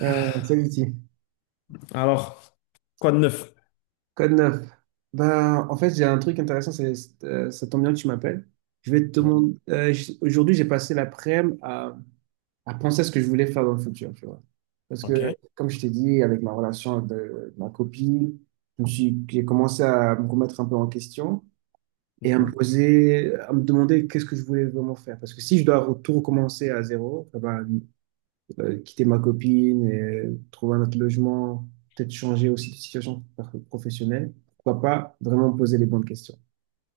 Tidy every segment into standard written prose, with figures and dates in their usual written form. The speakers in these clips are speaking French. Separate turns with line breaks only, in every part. Euh, Salut, Ti.
Alors, quoi de neuf?
Code 9. En fait, j'ai un truc intéressant, c'est ça tombe bien que tu m'appelles. Je vais te demander. Aujourd'hui, j'ai passé l'après-midi à penser à ce que je voulais faire dans le futur, tu vois. Parce que,
Ok.
comme je t'ai dit, avec ma relation avec de- ma copine, j'ai commencé à me remettre un peu en question et
Mhm.
à me demander qu'est-ce que je voulais vraiment faire. Parce que si je dois tout recommencer à zéro, quitter ma copine, et trouver un autre logement, peut-être changer aussi professionnelle. Pourquoi pas vraiment me poser les bonnes questions.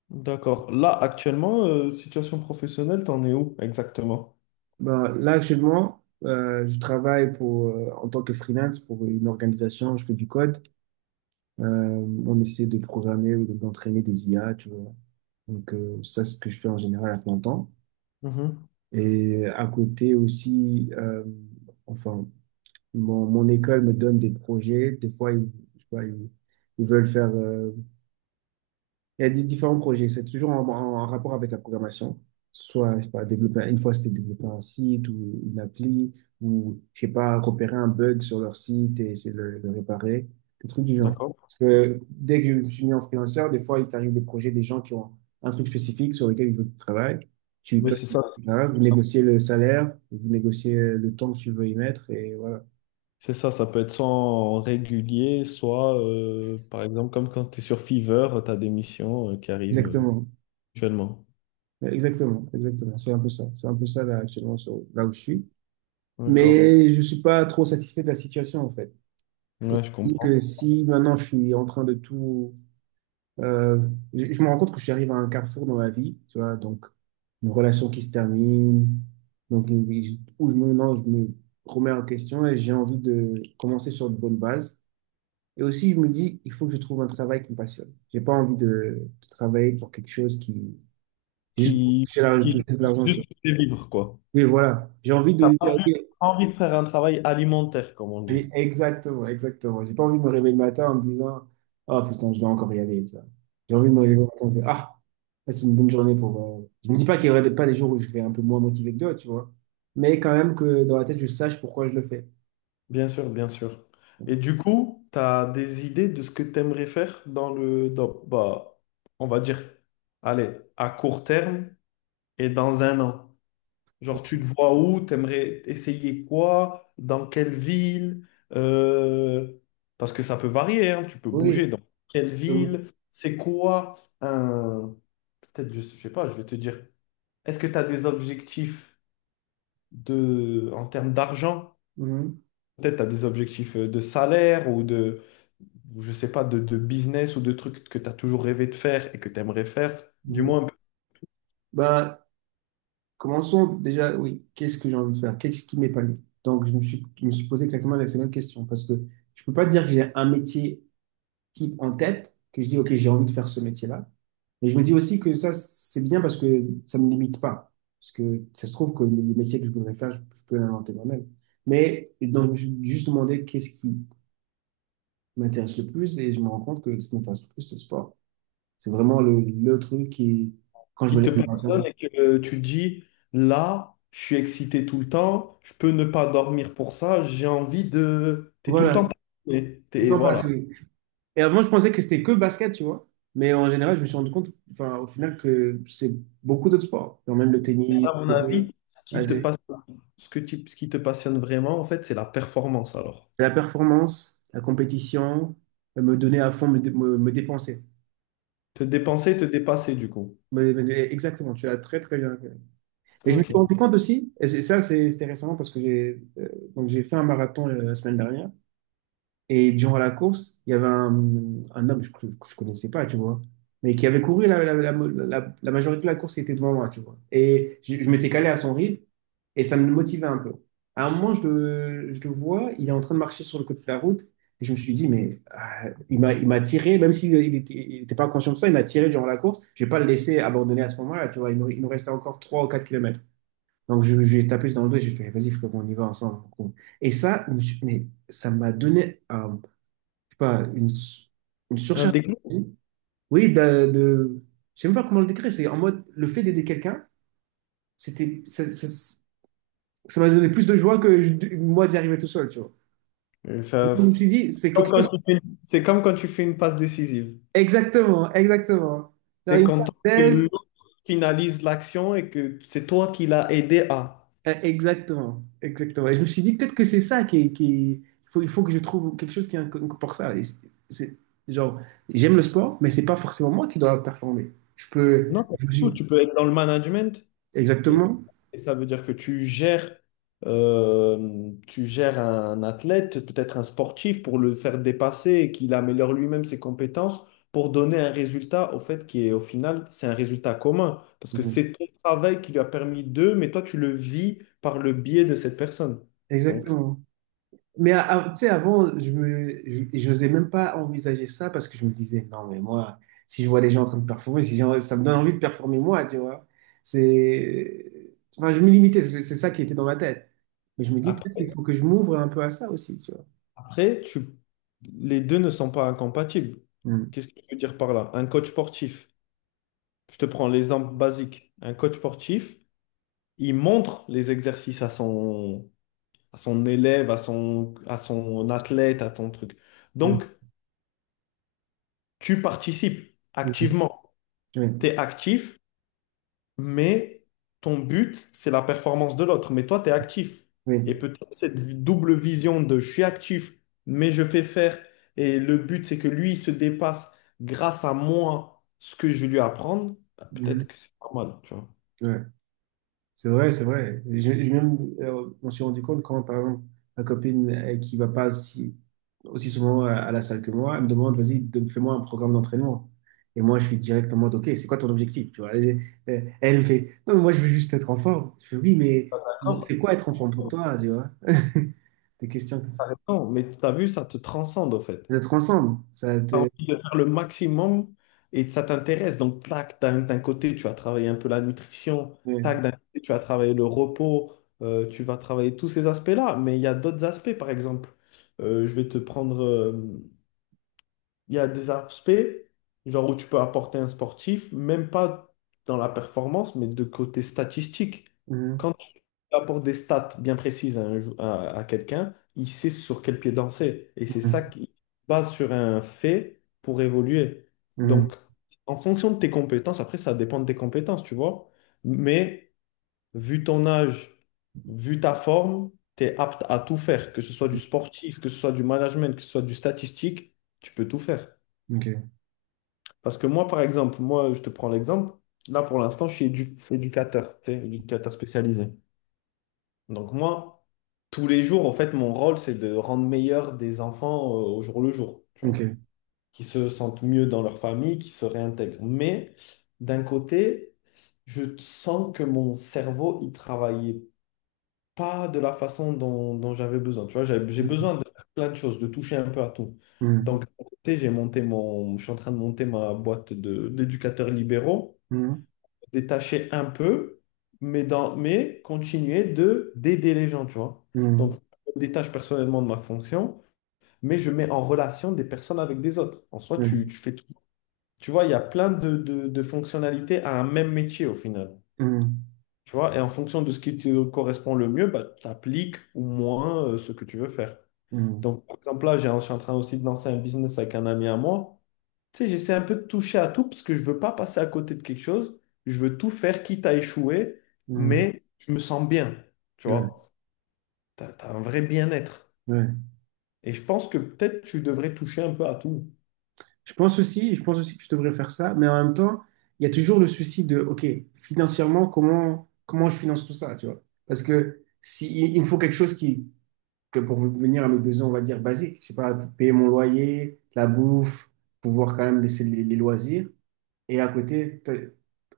D'accord. Là, actuellement, situation professionnelle, t'en es où exactement?
Ben, là, actuellement, je travaille en tant que freelance pour une organisation, je fais du code. On essaie de programmer ou d'entraîner des IA, tu vois. Donc, ça, c'est ce que je fais en général à plein temps.
Mhm.
Et à côté aussi, enfin, mon école me donne des projets. Des fois, je sais pas, ils veulent faire il y a des différents projets. C'est en rapport avec la programmation. Soit, je sais pas, développer, une fois, c'était développer un site ou une appli, ou, je sais pas, repérer un bug sur leur site et essayer le réparer. Des trucs du genre.
D'accord.
Parce que dès que je me suis mis en freelanceur, des fois, il t'arrive des projets, des gens qui ont un truc spécifique sur lequel ils veulent que tu travailles. Tu,
Oui,
toi,
c'est
tu-
ça.
voilà, vous négociez le salaire, vous négociez le temps que tu veux y mettre, et voilà.
C'est ça, ça peut être soit en régulier, soit, par exemple, comme quand tu es sur Fiverr, tu as des missions qui arrivent
Exactement.
actuellement.
Exactement, exactement. C'est un peu ça. Là où je suis.
D'accord.
Mais je suis pas trop satisfait de la situation, en fait. Et
Ouais, je
je dis que
comprends.
si maintenant je suis en train de tout… euh, je me rends compte que j'arrive à un carrefour dans ma vie, tu vois, donc une relation qui se termine, où je me, non, je me remets en question et j'ai envie de commencer sur de bonnes bases. Et aussi, je me dis, il faut que je trouve un travail qui me passionne. J'ai pas envie de travailler pour quelque chose qui… Juste pour
Qui,
toucher toucher
qui
de l'argent, tu vois.
juste pour vivre, quoi.
Oui, voilà. J'ai envie de
T'as pas
dire,
plus
OK,
envie de faire un travail alimentaire, comme on dit.
Exactement, exactement. J'ai pas envie de me réveiller le matin en me disant, ah putain, je dois encore y aller, tu vois. J'ai envie de me réveiller le matin, c'est, ah, ça, c'est une bonne journée pour… je me dis pas qu'il pas des jours où je serais un peu moins motivé que d'autres, tu vois. Mais quand même que dans la tête, je sache pourquoi je le fais.
Bien sûr, bien sûr. Et du coup, tu as des idées de ce que tu aimerais faire bah, on va dire, allez, à court terme et dans un an. Genre, tu te vois où, tu aimerais essayer quoi, dans quelle ville, euh, parce que ça peut varier, hein, tu peux
Oui.
bouger dans quelle
Euh,
ville, c'est quoi un... Peut-être, je sais pas, je vais te dire, est-ce que tu as des objectifs de, en termes d'argent?
mhm,
Peut-être tu as des objectifs de salaire ou je sais pas, de business ou de trucs que tu as toujours rêvé de faire et que tu aimerais faire, du
mhm.
moins un peu,
Ben, commençons déjà, oui, qu'est-ce que j'ai envie de faire? Qu'est-ce qui m'épanouit? Donc, je me suis posé exactement la même question parce que je peux pas dire que j'ai un métier type en tête, que je dis, OK, j'ai envie de faire ce métier-là. Mais je me dis aussi que ça, c'est bien parce que ça me limite pas. Parce que ça se trouve que le métier que je voudrais faire, je peux l'inventer moi-même. Mais donc, je me suis juste demandé qu'est-ce qui m'intéresse le plus et je me rends compte que ce qui m'intéresse le plus, c'est le sport. C'est vraiment le truc qui, quand je me
qui
lève
te
le matin.
passionne et que tu te dis, là, je suis excité tout le temps, je peux ne pas dormir pour ça, j'ai envie de... Tu es tout le
Voilà.
temps passionné.
Et
T'es,
toi,
voilà.
Patrick. Et avant, je pensais que c'était que basket, tu vois. Mais en général, je me suis rendu compte, enfin, au final, que c'est beaucoup d'autres sports. Genre même le
Et à
tennis,
mon
courir,
avis, ce qui te
nager.
passionne, ce qui te passionne vraiment, en fait, c'est la performance alors.
C'est la performance, la compétition, me donner à fond, me dépenser.
Te dépenser, te dépasser du coup.
Exactement, tu as très, très bien. Et je me suis
Ok.
rendu compte aussi, c'était récemment parce que j'ai fait un marathon la semaine dernière. Et durant la course, il y avait un homme que je ne connaissais pas, tu vois, mais qui avait couru la majorité de la course, il était devant moi, tu vois. Et je m'étais calé à son rythme et ça me motivait un peu. À un moment, je le vois, il est en train de marcher sur le côté de la route et je me suis dit, mais ah, il m'a tiré, même s'il n'était il était pas conscient de ça, il m'a tiré durant la course. Je vais pas le laisser abandonner à ce moment-là, tu vois. Il nous restait encore 3 ou 4 kilomètres. Donc, je lui ai tapé dans le dos et j'ai fait, vas-y, frérot, on y va ensemble. Bon. Et ça, je me suis- mais ça m'a donné un pas, une
Un
surcharge
déclic.
d'énergie. Oui, je sais même pas comment le décrire. C'est en mode le fait d'aider quelqu'un, c'était, ça, ça- ça m'a donné plus de joie que moi d'y arriver tout seul, tu vois. Et donc, je
C'est
me suis dit, c'est
comme
quelque chose.
quand tu fais une c'est comme quand tu fais une passe décisive.
Exactement, exactement. Genre,
T'es
une
content que
parenthèse.
l'autre finalise l'action et que c'est toi qui l'as aidé à.
Exactement, exactement. Et je me suis dit, peut-être que c'est ça il il faut que je trouve quelque chose qui est pour ça. Et c'est- genre, j'aime le sport, mais c'est pas forcément moi qui dois performer. Je peux,
Non, pas du
je me
tout.
suis-
Tu peux être dans le management et,
exactement,
et ça veut dire que tu gères un athlète, peut-être un sportif, pour le faire dépasser et qu'il améliore lui-même ses compétences pour donner un résultat au fait qui est au final, c'est un résultat commun parce que c'est ton travail qui lui a permis d'eux, mais toi tu le vis par le biais de cette personne. Donc
exactement. Mais tu sais, avant, je n'osais même pas envisager ça parce que je me disais, non, mais moi, si je vois des gens en train de performer, si j'ai- ça me donne envie de performer moi, tu vois. C'est, enfin, je me limitais, c'est ça qui était dans ma tête. Mais je me dis, peut-être qu'il
après.
faut que je m'ouvre un peu à ça aussi, tu vois.
Après, tu... les deux ne sont pas incompatibles.
Mm,
Qu'est-ce que je veux dire par là? Un coach sportif, je te prends l'exemple basique. Un coach sportif, il montre les exercices à son élève, à son athlète, à ton truc.
mm,
Donc, tu participes
mm,
activement.
Oui,
Tu es actif, mais ton but, c'est la performance de l'autre. Mais toi, tu es actif. Et
oui.
peut-être cette double vision de je suis actif, mais je fais faire, et le but, c'est que lui, il se dépasse grâce à moi ce que je vais lui apprendre, bah,
mm,
peut-être que c'est pas mal, tu vois.
ouais. C'est vrai, c'est vrai. On s'est rendu compte quand, par exemple, ma copine qui va pas aussi souvent à la salle que moi, elle me demande, vas-y, fais-moi un programme d'entraînement. Et moi, je suis direct en mode, OK, c'est quoi ton objectif? Tu vois, elle, elle me fait, non, mais moi, je veux juste être en forme. Je fais, oui, mais
D'accord?
c'est quoi être en forme pour toi, tu vois? Des questions comme ça.
T'as raison, mais tu as vu, ça te transcende, en fait.
D'être ensemble, ça
As
te…
envie de faire le maximum et ça t'intéresse. Donc, tac, d'un côté, tu vas travailler un peu la nutrition,
ouais.
tac, d'un côté, tu vas travailler le repos, tu vas travailler tous ces aspects-là. Mais il y a d'autres aspects, par exemple. Je vais te prendre. Il y a des aspects, genre où tu peux apporter un sportif, même pas dans la performance, mais de côté statistique.
Mhm,
Quand il apporte des stats bien précises à, à quelqu'un, il sait sur quel pied danser. Et c'est ça qui base sur un fait pour évoluer.
mhm,
Donc,
mhm.
en fonction de tes compétences, après, ça dépend de tes compétences, tu vois. Mais vu ton âge, vu ta forme, tu es apte à tout faire, que ce soit du sportif, que ce soit du management, que ce soit du statistique, tu peux tout faire.
OK,
Parce que moi, par exemple, moi, je te prends l'exemple. Là, pour l'instant, je suis éducateur, tu sais, éducateur spécialisé. Donc moi, tous les jours, en fait, mon rôle, c'est de rendre meilleurs des enfants au jour le jour, tu vois,
OK.
qui se sentent mieux dans leur famille, qui se réintègrent. Mais d'un côté, je sens que mon cerveau, il travaillait pas de la façon dont j'avais besoin. Tu vois, j'ai
Mhm,
besoin de faire plein de choses, de toucher un peu à tout. Donc, d'un côté, je suis en train de monter ma boîte d'éducateurs libéraux
mhm,
détacher un peu, mais continuer de d'aider les gens, tu vois.
mhm,
Donc, je me détache personnellement de ma fonction, mais je mets en relation des personnes avec des autres. En soi,
mhm,
tu fais tout. Tu vois, il y a plein de fonctionnalités à un même métier au final.
mhm,
Tu vois, et en fonction de ce qui te correspond le mieux, bah, tu appliques ou moins ce que tu veux faire. Donc, par exemple, là, je suis en train aussi de lancer un business avec un ami à moi. Tu sais, j'essaie un peu de toucher à tout parce que je veux pas passer à côté de quelque chose. Je veux tout faire, quitte à échouer,
mhm,
mais je me sens bien. Tu
mhm.
vois, tu as, un vrai bien-être.
Ouais, ouais.
Et je pense que peut-être tu devrais toucher un peu à tout.
Je pense aussi que je devrais faire ça, mais en même temps, il y a toujours le souci de, OK, financièrement, comment je finance tout ça, tu vois? Parce que si, il me faut quelque chose qui, que pour venir à mes besoins, on va dire basiques, je sais pas, payer mon loyer, la bouffe, pouvoir quand même laisser les loisirs. Et à côté, t'as-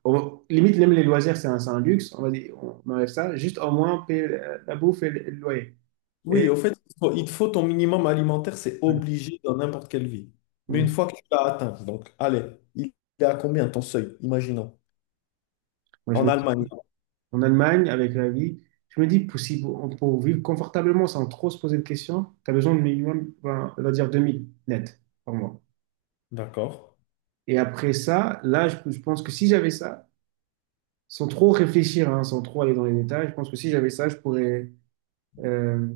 on- limite, même les loisirs, c'est c'est un luxe, on va dire, on enlève ça, juste au moins payer la bouffe et et le loyer. Et,
Oui, au fait, il te faut ton minimum alimentaire, c'est
ouais.
obligé dans n'importe quelle vie. Mais une
Ouais.
fois que tu l'as atteint, donc allez, il est à combien ton seuil, imaginons,
Moi, je
en
me dis,
Allemagne,
en Allemagne avec la vie. Je me dis, pour vivre confortablement sans trop se poser de questions, tu as besoin de minimum, ben, on va dire 2000 net par mois.
d'accord?
Et après ça, là, je pense que si j'avais ça, sans trop réfléchir, hein, sans trop aller dans les détails, je pense que si j'avais ça, je pourrais, euh,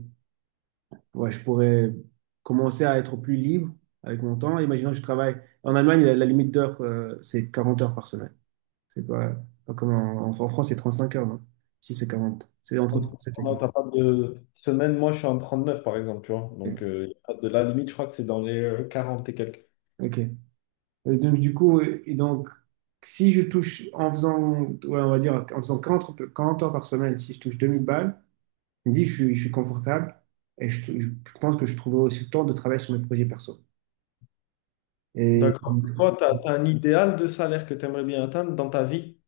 ouais, je pourrais commencer à être plus libre avec mon temps. Imaginons que je travaille. En Allemagne, la limite d'heure, c'est 40 heures par semaine. C'est pas, pas comme en France, c'est 35 heures, non? Si c'est 40, c'est entre 37 et
Non,
40.
t'as pas de semaine, moi je suis en 39 par exemple, tu vois. Donc y a pas de la limite, je crois que c'est dans les 40 et quelques.
Ok. Et donc, du coup, si je touche en faisant, ouais, on va dire, en faisant 40 heures 40 heures par semaine, si je touche 2000 balles, je me dis, je suis confortable et je pense que je trouverai aussi le temps de travailler sur mes projets perso. Et,
D'accord. Toi, tu as, un idéal de salaire que tu aimerais bien atteindre dans ta vie?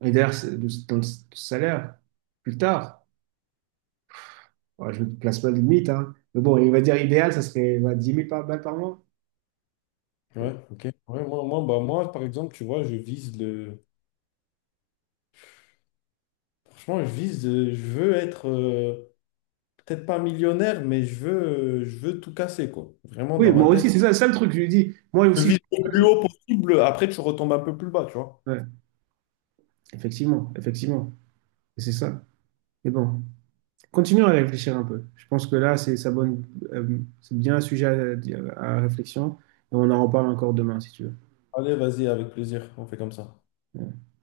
et d'ailleurs, dans salaire, plus tard, ouais, je ne place pas de limite, hein. Mais bon, il va dire idéal, ça serait bah, 10 000 balles par mois.
Ouais, ok. Ouais, bah, moi, par exemple, tu vois, je vise le. Franchement, je vise. Je veux être peut-être pas millionnaire, mais je veux tout casser, quoi. Vraiment,
Oui,
dans ma
moi
tête.
aussi, c'est ça le truc, je lui dis. Moi
Je
aussi,
vise le
je…
plus haut possible, après tu retombes un peu plus bas, tu vois.
ouais, effectivement, effectivement, et c'est ça. Mais bon. Continuons à réfléchir un peu. Je pense que là, c'est ça bonne, c'est bien un sujet à réflexion. Et on en reparle encore demain, si tu
Allez, vas-y, avec plaisir. On fait comme ça.
veux.